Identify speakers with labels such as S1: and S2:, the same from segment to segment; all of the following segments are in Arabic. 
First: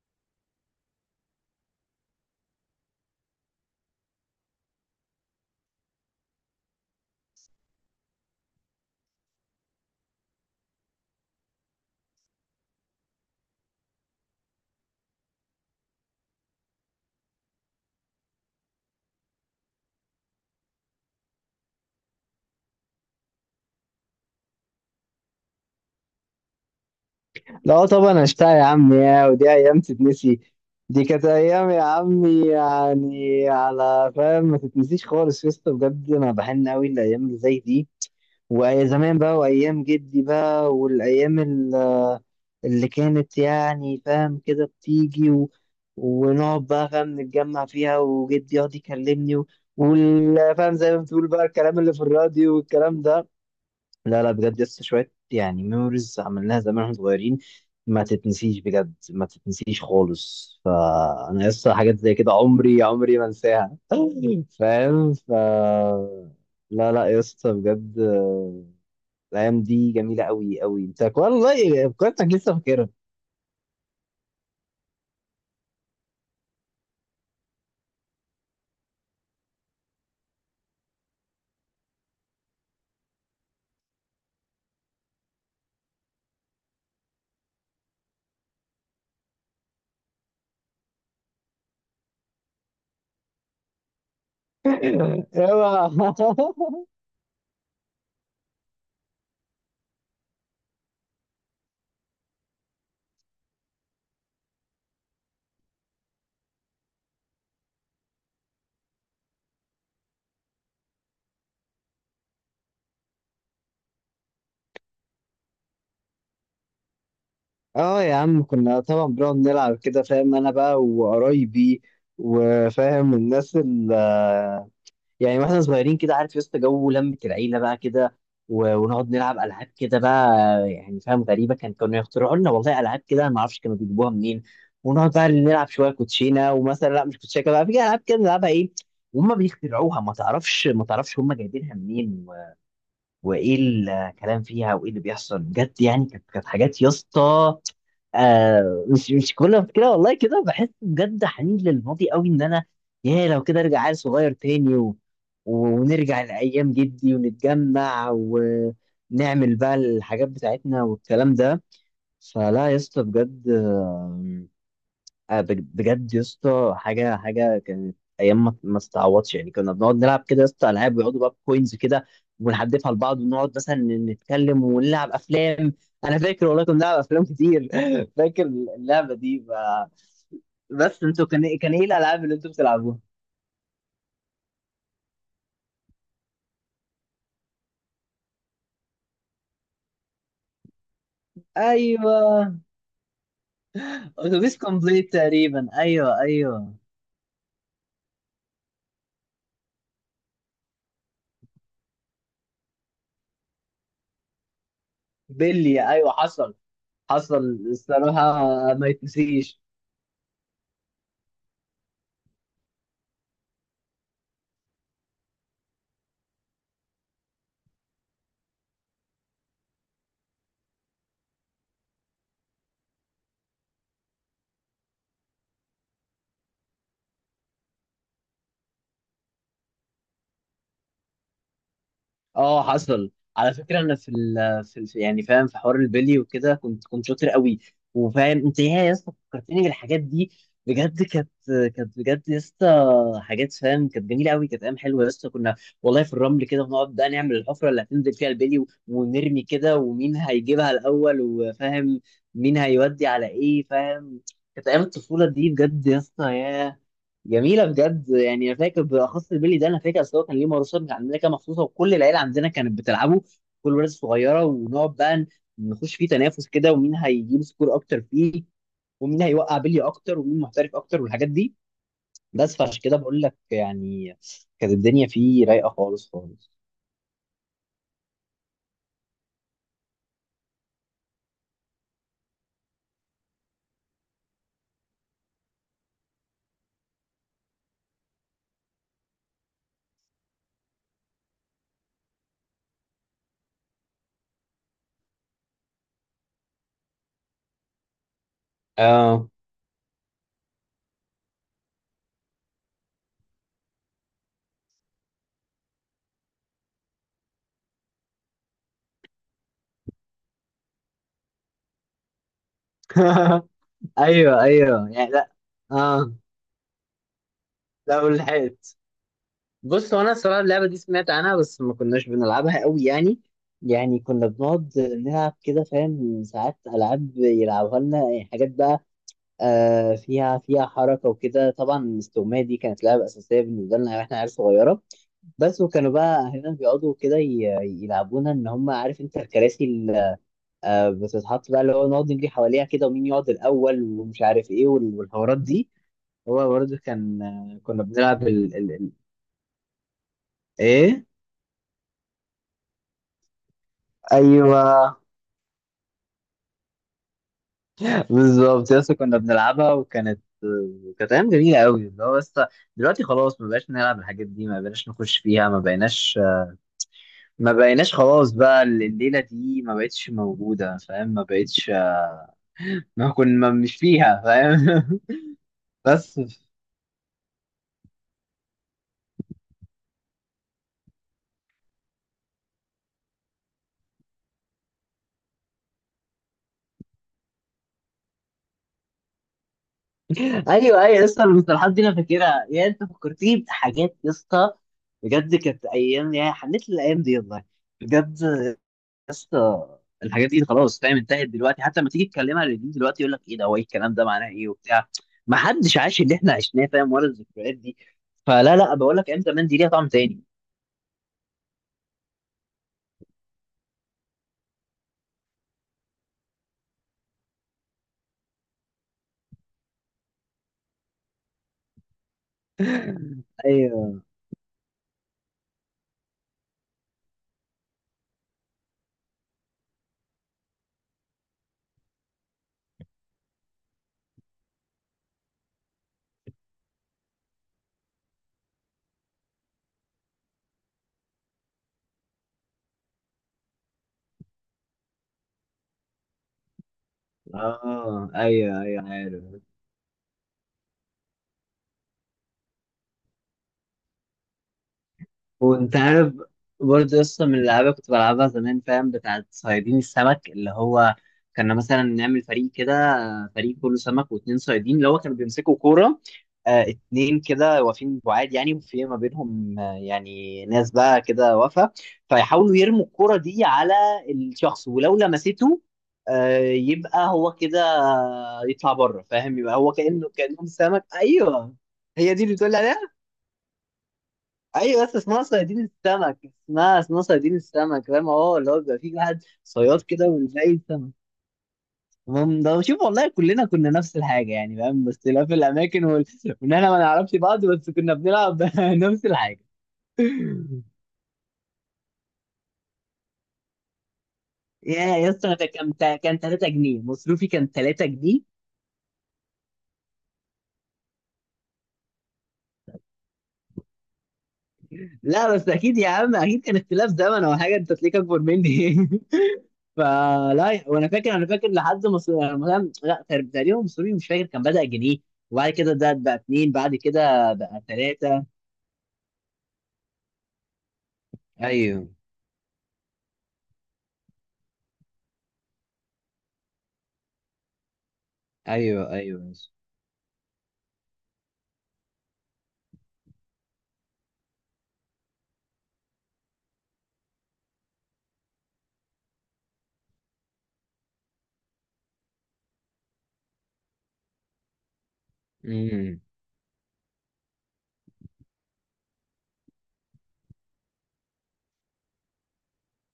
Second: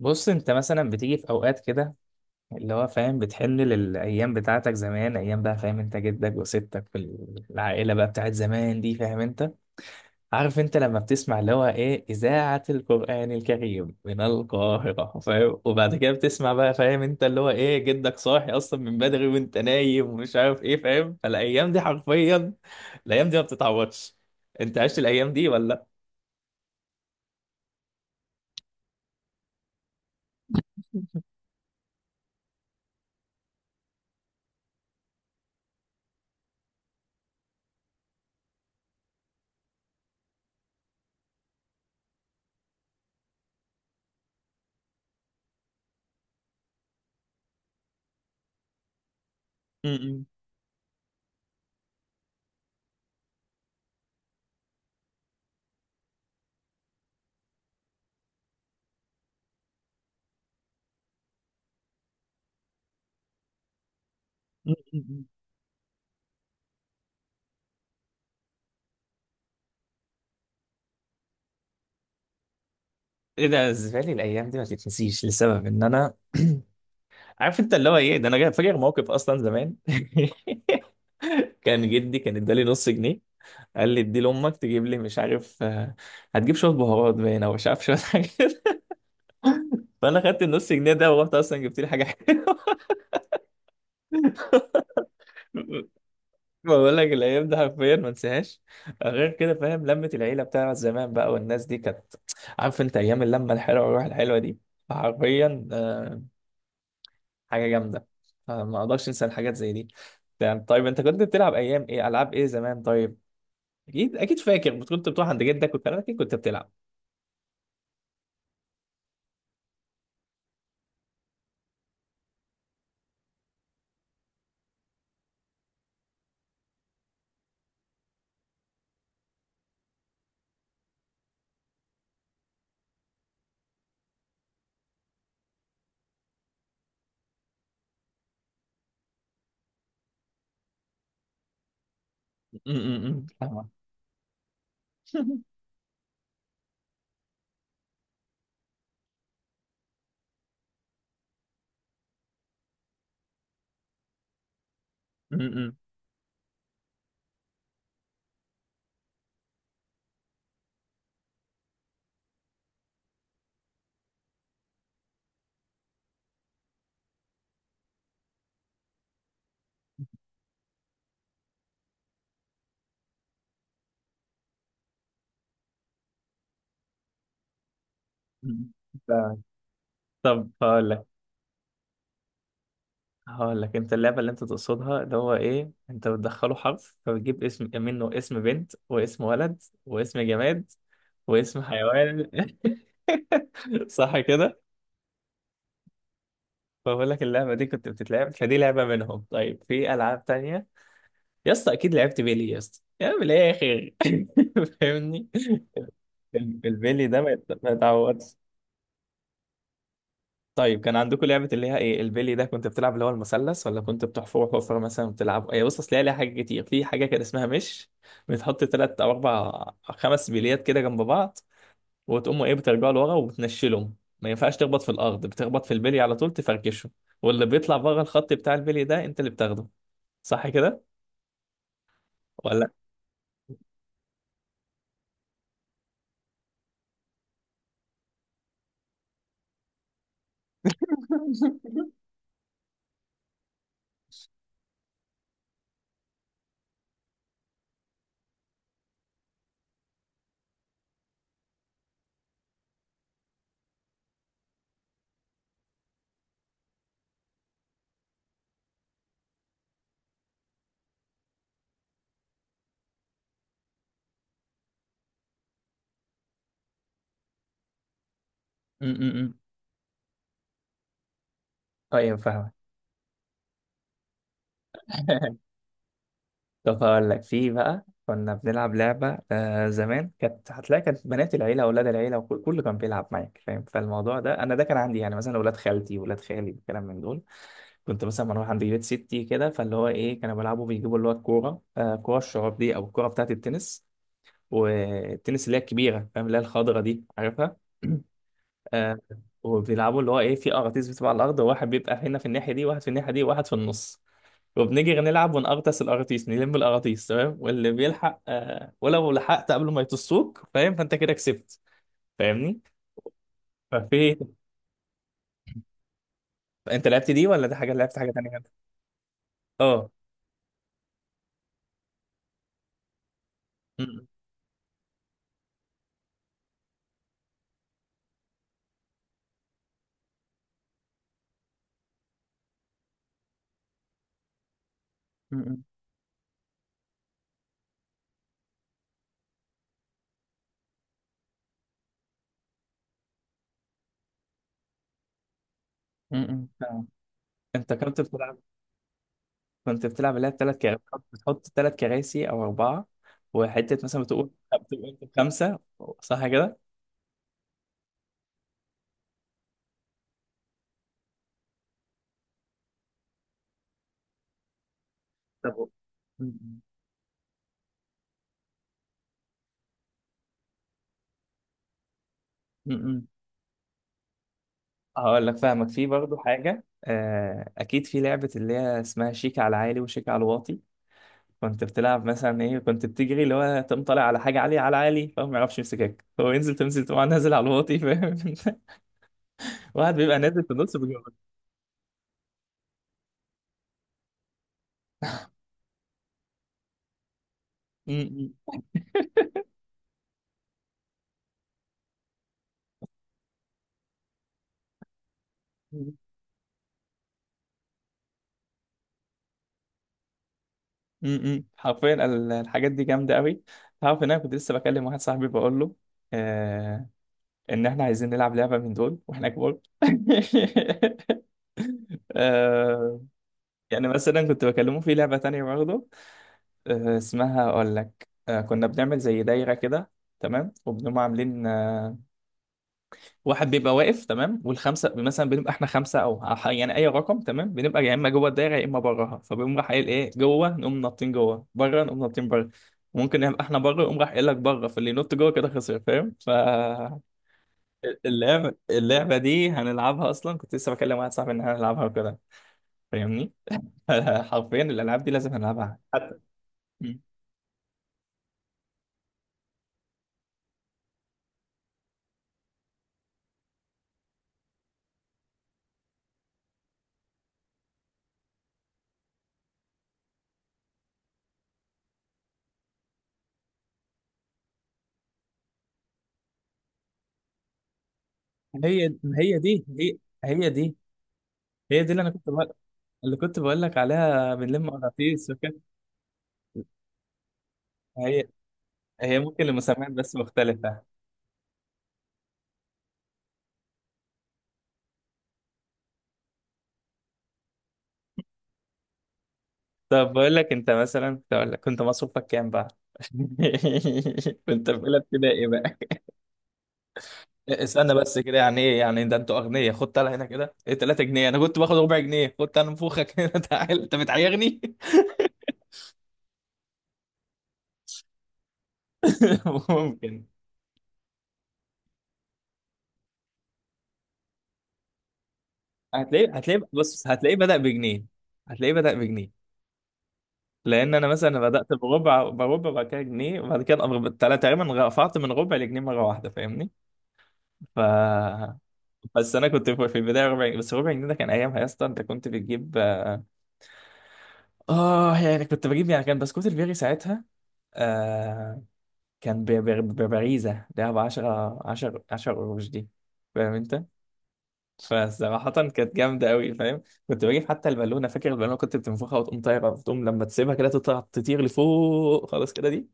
S1: بص انت مثلا بتيجي في اوقات كده اللي هو فاهم، بتحن للايام بتاعتك زمان، ايام بقى فاهم، انت جدك وستك في العائله بقى بتاعت زمان دي، فاهم انت؟ عارف انت لما بتسمع اللي هو ايه اذاعه القران الكريم من القاهره فاهم؟ وبعد كده بتسمع بقى فاهم انت اللي هو ايه، جدك صاحي اصلا من بدري وانت نايم ومش عارف ايه فاهم؟ فالايام دي حرفيا الايام دي ما بتتعوضش. انت عشت الايام دي ولا؟
S2: لا طبعا اشتاق يا عم، يا ودي ايام تتنسي. دي كانت ايام يا عمي، يعني على فاهم ما تتنسيش خالص يا اسطى، بجد انا بحن قوي الايام اللي زي دي، وايام زمان بقى وايام جدي بقى، والايام اللي كانت يعني فاهم كده بتيجي ونقعد بقى فاهم نتجمع فيها، وجدي يقعد يكلمني
S1: م- م-
S2: فاهم زي ما بتقول بقى الكلام اللي في الراديو والكلام ده. لا لا بجد لسه شوية، يعني ميموريز عملناها زمان واحنا صغيرين، ما تتنسيش بجد، ما تتنسيش خالص. فأنا لسه حاجات زي كده عمري عمري ما انساها
S1: م- م-
S2: فاهم.
S1: م.
S2: لا لا يا اسطى بجد، آه، الأيام دي جميلة أوي أوي. أنت والله فكرتك، لسه فاكرها.
S1: ايه ده؟ بالنسبه لي الايام دي ما تتنسيش لسبب ان انا عارف انت اللي هو ايه، ده انا فاكر موقف اصلا زمان كان جدي كان ادالي نص جنيه، قال لي ادي لامك تجيب لي مش عارف آه، هتجيب شويه بهارات باين او مش عارف شويه حاجه كده. فانا خدت النص جنيه ده ورحت اصلا جبت لي حاجه حلوه.
S2: اوعى.
S1: بقول لك الايام دي حرفيا ما انساهاش. غير كده فاهم، لمه العيله بتاعت زمان بقى والناس دي كانت عارف انت، ايام اللمه الحلوه والروح الحلوه دي حرفيا آه، حاجه جامده. آه، ما اقدرش انسى الحاجات زي دي. يعني طيب انت كنت بتلعب ايام ايه؟ العاب ايه زمان طيب؟ اكيد اكيد فاكر كنت بتروح عند جدك وكان اكيد كنت بتلعب.
S2: اه يا عم، كنا طبعا بنقعد نلعب كده فاهم، انا بقى وقرايبي وفاهم الناس، يعني واحنا صغيرين كده، عارف يا اسطى جو لمة العيلة بقى كده ونقعد نلعب ألعاب كده بقى، يعني فاهم غريبة كانوا يخترعوا لنا والله ألعاب كده، أنا ما أعرفش كانوا بيجيبوها منين. ونقعد بقى نلعب شوية كوتشينة، ومثلا لا، مش كوتشينة، كده بقى في ألعاب كده نلعبها إيه، وهم بيخترعوها ما تعرفش ما تعرفش هم جايبينها منين،
S1: فاهمة.
S2: وايه
S1: فاهمة.
S2: الكلام فيها وايه اللي بيحصل بجد. يعني كانت حاجات يا اسطى، آه مش كل ما كده والله، كده بحس بجد حنين للماضي قوي ان انا يا لو كده ارجع عيل صغير تاني
S1: م. م-
S2: ونرجع لايام جدي ونتجمع ونعمل بقى الحاجات بتاعتنا والكلام ده. فلا يا اسطى بجد، آه، آه، بجد يا اسطى، حاجه كانت ايام ما استعوضش، يعني كنا بنقعد نلعب كده يا اسطى العاب، ويقعدوا بقى بكوينز كده ونحدفها لبعض، ونقعد مثلا نتكلم ونلعب افلام. انا فاكر والله كنا بنلعب افلام كتير فاكر
S1: م.
S2: اللعبه
S1: فاهمة.
S2: دي بقى.
S1: طب هقول
S2: بس
S1: لك
S2: انتوا كان ايه الالعاب اللي انتوا بتلعبوها؟
S1: هقول لك، انت اللعبه اللي انت تقصدها اللي هو ايه، انت بتدخله حرف فبتجيب اسم منه، اسم بنت واسم ولد واسم جماد واسم حيوان.
S2: ايوه،
S1: صح
S2: اتوبيس
S1: كده؟
S2: كومبليت تقريبا، ايوه ايوه.
S1: فبقول لك اللعبه دي كنت بتتلعب، فدي لعبه منهم. طيب في العاب تانية يا اسطى؟ اكيد لعبت بيلي يا اسطى، يا من الاخر فاهمني؟
S2: بيلي ايوه، حصل،
S1: البيلي ده
S2: حصل.
S1: ما يتعوضش.
S2: الصراحه ما يتنسيش.
S1: طيب كان عندكم لعبة اللي هي ايه، البيلي ده كنت بتلعب اللي هو المثلث، ولا كنت بتحفر حفرة مثلا؟ بتلعب ايه؟ بص اصل هي ليها حاجات كتير. في حاجة كان اسمها مش بتحط تلات او اربع خمس بليات كده جنب بعض، وتقوموا ايه، بترجعوا لورا وبتنشلهم. ما ينفعش تخبط في الارض، بتخبط في البلي على طول تفركشه، واللي بيطلع بره الخط بتاع البلي ده انت اللي بتاخده. صح كده
S2: اه
S1: ولا؟
S2: حصل. على فكره انا في ال يعني فاهم، في حوار البلي وكده كنت شاطر قوي. وفاهم انت ايه يا اسطى، فكرتني بالحاجات دي، بجد كانت بجد يا اسطى حاجات فاهم، كانت جميله قوي، كانت ايام حلوه يا اسطى. كنا والله في الرمل كده بنقعد بقى نعمل الحفره اللي هتنزل فيها البلي ونرمي كده، ومين هيجيبها الاول وفاهم مين هيودي على ايه فاهم. كانت ايام الطفوله دي بجد يا اسطى، ياه جميله بجد. يعني انا فاكر بالاخص البيلي ده، انا فاكر اصل هو كان ليه مارشات عندنا كده مخصوصه، وكل العيله عندنا كانت بتلعبه، كل ولاد صغيره، ونقعد بقى نخش فيه تنافس كده، ومين هيجيب سكور اكتر فيه،
S1: م -م
S2: ومين
S1: -م.
S2: هيوقع بلي اكتر، ومين محترف اكتر والحاجات دي.
S1: طيب فاهمك.
S2: بس فعشان كده بقول لك يعني، كانت الدنيا فيه رايقه خالص خالص.
S1: طب هقول لك، في بقى كنا بنلعب لعبة آه زمان، كانت هتلاقي كانت بنات العيلة، أولاد العيلة، وكل كله كان بيلعب معاك فاهم؟ فالموضوع ده أنا ده كان عندي يعني مثلا أولاد خالتي، ولاد خالي، الكلام من دول. كنت مثلا بروح عند بيت ستي كده، فاللي هو إيه، كانوا بيلعبوا بيجيبوا اللي هو الكورة آه، كورة الشراب دي أو الكورة بتاعة التنس، والتنس اللي هي الكبيرة فاهم، اللي هي الخضرة دي، عارفها؟ آه.
S2: اه
S1: وبيلعبوا اللي هو إيه، في أراضيز بتبقى على الأرض، وواحد بيبقى هنا في الناحية دي، واحد في الناحية دي، واحد في النص. وبنيجي نلعب ونقرطس القراطيس، نلم القراطيس تمام، واللي بيلحق آه، ولو لحقت قبل ما يطسوك فاهم، فانت كده كسبت. فاهمني؟ ففي،
S2: ايوه ايوه، يعني لا، اه.
S1: انت لعبت دي ولا دي، حاجه لعبت
S2: لا
S1: حاجه تانية كده؟
S2: والحقيقة،
S1: اه.
S2: بص هو انا الصراحه اللعبه دي سمعت عنها، بس ما كناش بنلعبها قوي يعني. يعني
S1: م-
S2: كنا بنقعد نلعب كده فاهم، ساعات العاب يلعبوها لنا يعني، حاجات بقى آه فيها حركه وكده. طبعا الاستغمايه دي كانت لعبه اساسيه بالنسبه لنا واحنا عيال صغيره،
S1: م-
S2: بس.
S1: م-
S2: وكانوا بقى اهلنا بيقعدوا كده يلعبونا، ان هم عارف انت الكراسي اللي آه بتتحط بقى، اللي هو نقعد نجري حواليها كده، ومين يقعد الاول ومش عارف ايه والحوارات دي.
S1: م-
S2: هو برضه
S1: م.
S2: كان آه،
S1: انت
S2: كنا
S1: كنت
S2: بنلعب
S1: بتلعب، كنت بتلعب اللي هي بثلاث كراسي،
S2: ايه،
S1: بتحط ثلاث كراسي او اربعه، وحته مثلا بتقول،
S2: ايوه
S1: بتقول خمسه. صح كده؟
S2: بالظبط يس، كنا بنلعبها، وكانت كانت ايام جميله قوي، اللي هو بس دلوقتي خلاص ما بقاش نلعب الحاجات دي، ما بقيناش نخش فيها، ما
S1: طب
S2: بقيناش.
S1: م-
S2: ما بقيناش خلاص بقى، الليله دي ما بقتش موجوده فاهم، ما بقتش،
S1: م- م.
S2: ما كنا مش فيها فاهم.
S1: هقول لك، فاهمك في برضو
S2: بس.
S1: حاجة آه، أكيد في لعبة اللي هي اسمها شيك على عالي وشيك على واطي. كنت بتلعب مثلا ايه، كنت بتجري اللي هو تقوم طالع على حاجه عاليه، على عالي فهو ما يعرفش يمسكك، هو ينزل تنزل تقوم نازل على الواطي فاهم واحد بيبقى نازل في النص
S2: ايوه ايوه
S1: بيجري.
S2: لسه المصطلحات دي انا فاكرها، يا انت فكرتني بحاجات يا اسطى، بجد كانت ايام، يا حنيت للايام دي والله،
S1: م-
S2: بجد اسطى. الحاجات دي خلاص فاهم انتهت دلوقتي، حتى لما تيجي تكلمها للجيل دلوقتي يقول لك ايه ده، هو ايه الكلام ده، معناه ايه وبتاع، ما حدش
S1: م-
S2: عاش اللي احنا عشناه فاهم، ولا الذكريات دي. فلا لا بقول لك، ايام زمان دي ليها طعم تاني.
S1: م- م. حرفيا الحاجات دي جامده قوي. تعرف ان انا كنت لسه بكلم واحد صاحبي بقول له آه، ان احنا عايزين نلعب لعبه من دول واحنا كبار آه يعني
S2: ايوه،
S1: مثلا كنت بكلمه في لعبه تانية برضه آه، اسمها اقول لك آه، كنا بنعمل زي دايره كده تمام، وبنقوم عاملين آه، واحد بيبقى واقف تمام، والخمسه مثلا بنبقى احنا خمسه او يعني اي رقم تمام، بنبقى يا اما جوه الدايره يا اما براها. فبيقوم راح قايل ايه، جوه نقوم نطين جوه، بره نقوم نطين بره. ممكن نبقى احنا بره يقوم راح قايل لك بره، فاللي ينط جوه كده خسر فاهم؟ ف
S2: اه، ايوه ايوه
S1: اللعبه
S2: عارف.
S1: دي هنلعبها اصلا. كنت لسه بكلم واحد صاحبي ان احنا هنلعبها وكده، فاهمني؟ حرفيا الالعاب دي لازم
S2: وانت
S1: هنلعبها
S2: عارف
S1: حتى.
S2: برضه
S1: مم.
S2: قصة من الألعاب كنت بلعبها زمان فاهم، بتاعت صيادين السمك، اللي هو كنا مثلا نعمل فريق كده، فريق كله سمك واتنين صيادين، اللي هو كانوا بيمسكوا كورة آه، اتنين كده واقفين بعاد يعني، وفي ما بينهم آه يعني ناس بقى كده واقفة، فيحاولوا يرموا الكورة دي على الشخص، ولو لمسته آه يبقى هو كده يطلع
S1: هي
S2: بره
S1: هي
S2: فاهم، يبقى
S1: دي،
S2: هو
S1: هي
S2: كأنه كأنهم
S1: هي دي
S2: سمك، أيوه.
S1: هي دي اللي انا
S2: هي دي
S1: كنت
S2: اللي
S1: بقول،
S2: بتقول عليها،
S1: اللي كنت بقول لك عليها بنلم
S2: ايوه بس اسمها
S1: مغناطيس وكده.
S2: صيادين السمك، اسمها، اسمها صيادين السمك فاهم،
S1: هي
S2: اه اللي هو بيبقى فيه
S1: هي
S2: واحد
S1: ممكن
S2: صياد
S1: لمسميات
S2: كده
S1: بس
S2: ويلاقي
S1: مختلفة.
S2: السمك. المهم، ده شوف والله كلنا كنا نفس الحاجه يعني فاهم، بس اختلاف الاماكن وان احنا ما نعرفش بعض، بس كنا بنلعب نفس الحاجه.
S1: طب بقول لك، انت مثلا كنت اقول لك، كنت مصروفك كام بقى؟ كنت في اولى
S2: يا يا اسطى
S1: ابتدائي
S2: ده كان
S1: بقى.
S2: كان 3 جنيه مصروفي، كان 3
S1: استنى بس
S2: جنيه
S1: كده، يعني ايه يعني، ده انتوا اغنياء! خد تعالى هنا كده، ايه 3 جنيه؟ انا كنت باخد ربع جنيه، خد تعالى نفوخك هنا تعال انت بتعيرني!
S2: لا بس اكيد يا عم، اكيد كان اختلاف زمن او حاجه، انت تلاقيك اكبر مني
S1: ممكن.
S2: فلا. وانا فاكر، انا فاكر لحد مصر مثلا، لا تقريباً مصري مش فاكر، كان بدأ جنيه، وبعد كده ده بقى
S1: هتلاقيه
S2: اتنين،
S1: هتلاقيه
S2: بعد
S1: بص،
S2: كده
S1: هتلاقيه بدأ
S2: بقى
S1: بجنيه،
S2: تلاتة.
S1: هتلاقيه بدأ بجنيه. لان انا مثلا بدأت
S2: ايوه
S1: بربع، بربع بعد كده جنيه، وبعد كده تقريبا رفعت من ربع لجنيه مرة واحدة، فاهمني؟ ف
S2: ايوه ايوه
S1: بس انا
S2: بس.
S1: كنت في البدايه ربع جنيه بس، ربع جنيه ده كان ايامها يا اسطى انت كنت بتجيب اه آه، يعني كنت بجيب يعني، كان بسكوت البيري ساعتها آه، كان ببريزه، ده ب 10 قروش دي فاهم انت؟ فصراحه كانت
S2: امم
S1: جامده قوي فاهم. كنت بجيب حتى البالونه، فاكر البالونه؟ كنت بتنفخها وتقوم طايره، وتقوم لما تسيبها كده تطلع تطير لفوق خلاص كده دي.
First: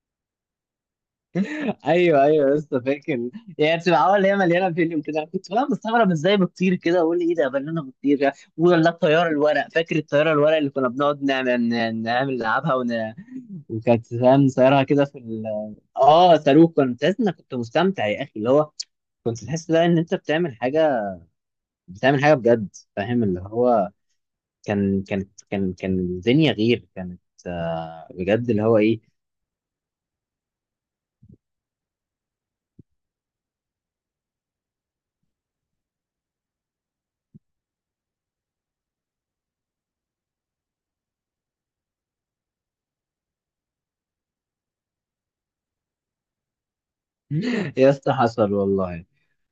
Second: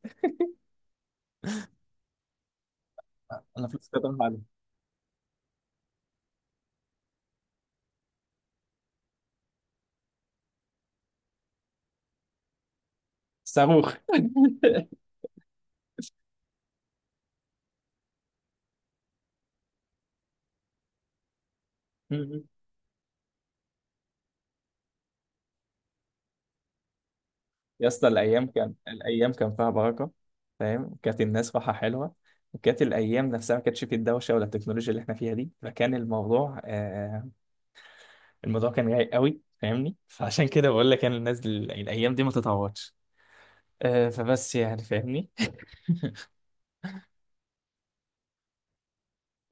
S2: ايوه ايوه لسه فاكر.
S1: انا
S2: يعني
S1: فلوس كده
S2: بتبقى
S1: راحت
S2: عوال هي
S1: عليا.
S2: مليانه فيلم كده، كنت بقى مستغرب ازاي بتطير كده، واقول ايه ده، بنانا بتطير. ولا الطياره الورق، فاكر الطياره الورق اللي كنا بنقعد نعمل نلعبها
S1: صاروخ.
S2: وكانت فاهم نصيرها كده في اه صاروخ، كنت تحس انك كنت مستمتع يا اخي، اللي هو كنت تحس بقى ان انت بتعمل حاجه، بتعمل حاجه بجد فاهم، اللي هو كان كانت كان كان الدنيا غير، كانت
S1: يا
S2: آه،
S1: اسطى الايام،
S2: بجد اللي
S1: كان
S2: هو ايه.
S1: الايام كان فيها بركه فاهم، كانت الناس راحه حلوه. وكانت الايام نفسها ما كانتش فيه الدوشه ولا التكنولوجيا اللي احنا فيها دي، فكان الموضوع آه، الموضوع كان رايق قوي فاهمني؟ فعشان كده بقول لك انا، الناس دل... الايام دي ما تتعوضش، آه. فبس يعني، فاهمني؟
S2: يا اسطى حصل والله،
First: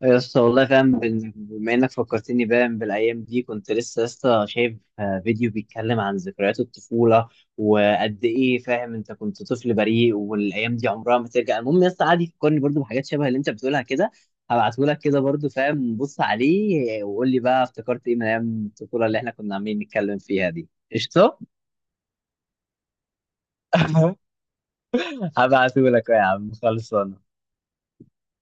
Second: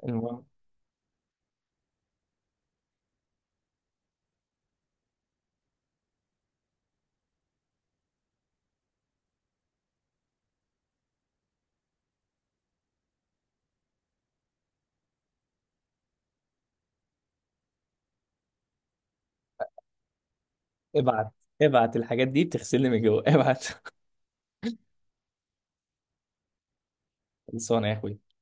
S2: يا اسطى
S1: المهم،
S2: والله فاهم، بما انك فكرتني باين بالايام دي، كنت لسه يا اسطى شايف آه، فيديو بيتكلم عن ذكريات الطفوله، وقد ايه فاهم انت كنت طفل بريء، والايام دي عمرها ما ترجع. المهم يا اسطى، قعد يفكرني برضو بحاجات شبه اللي انت بتقولها كده، هبعته لك كده برضو فاهم، بص عليه وقول لي بقى افتكرت ايه من ايام الطفوله اللي احنا كنا عاملين نتكلم فيها دي.
S1: ابعت،
S2: قشطه.
S1: ابعت الحاجات دي بتغسلني من جوه، ابعت.
S2: هبعته لك يا عم، خلصان.
S1: خلصانه يا اخوي.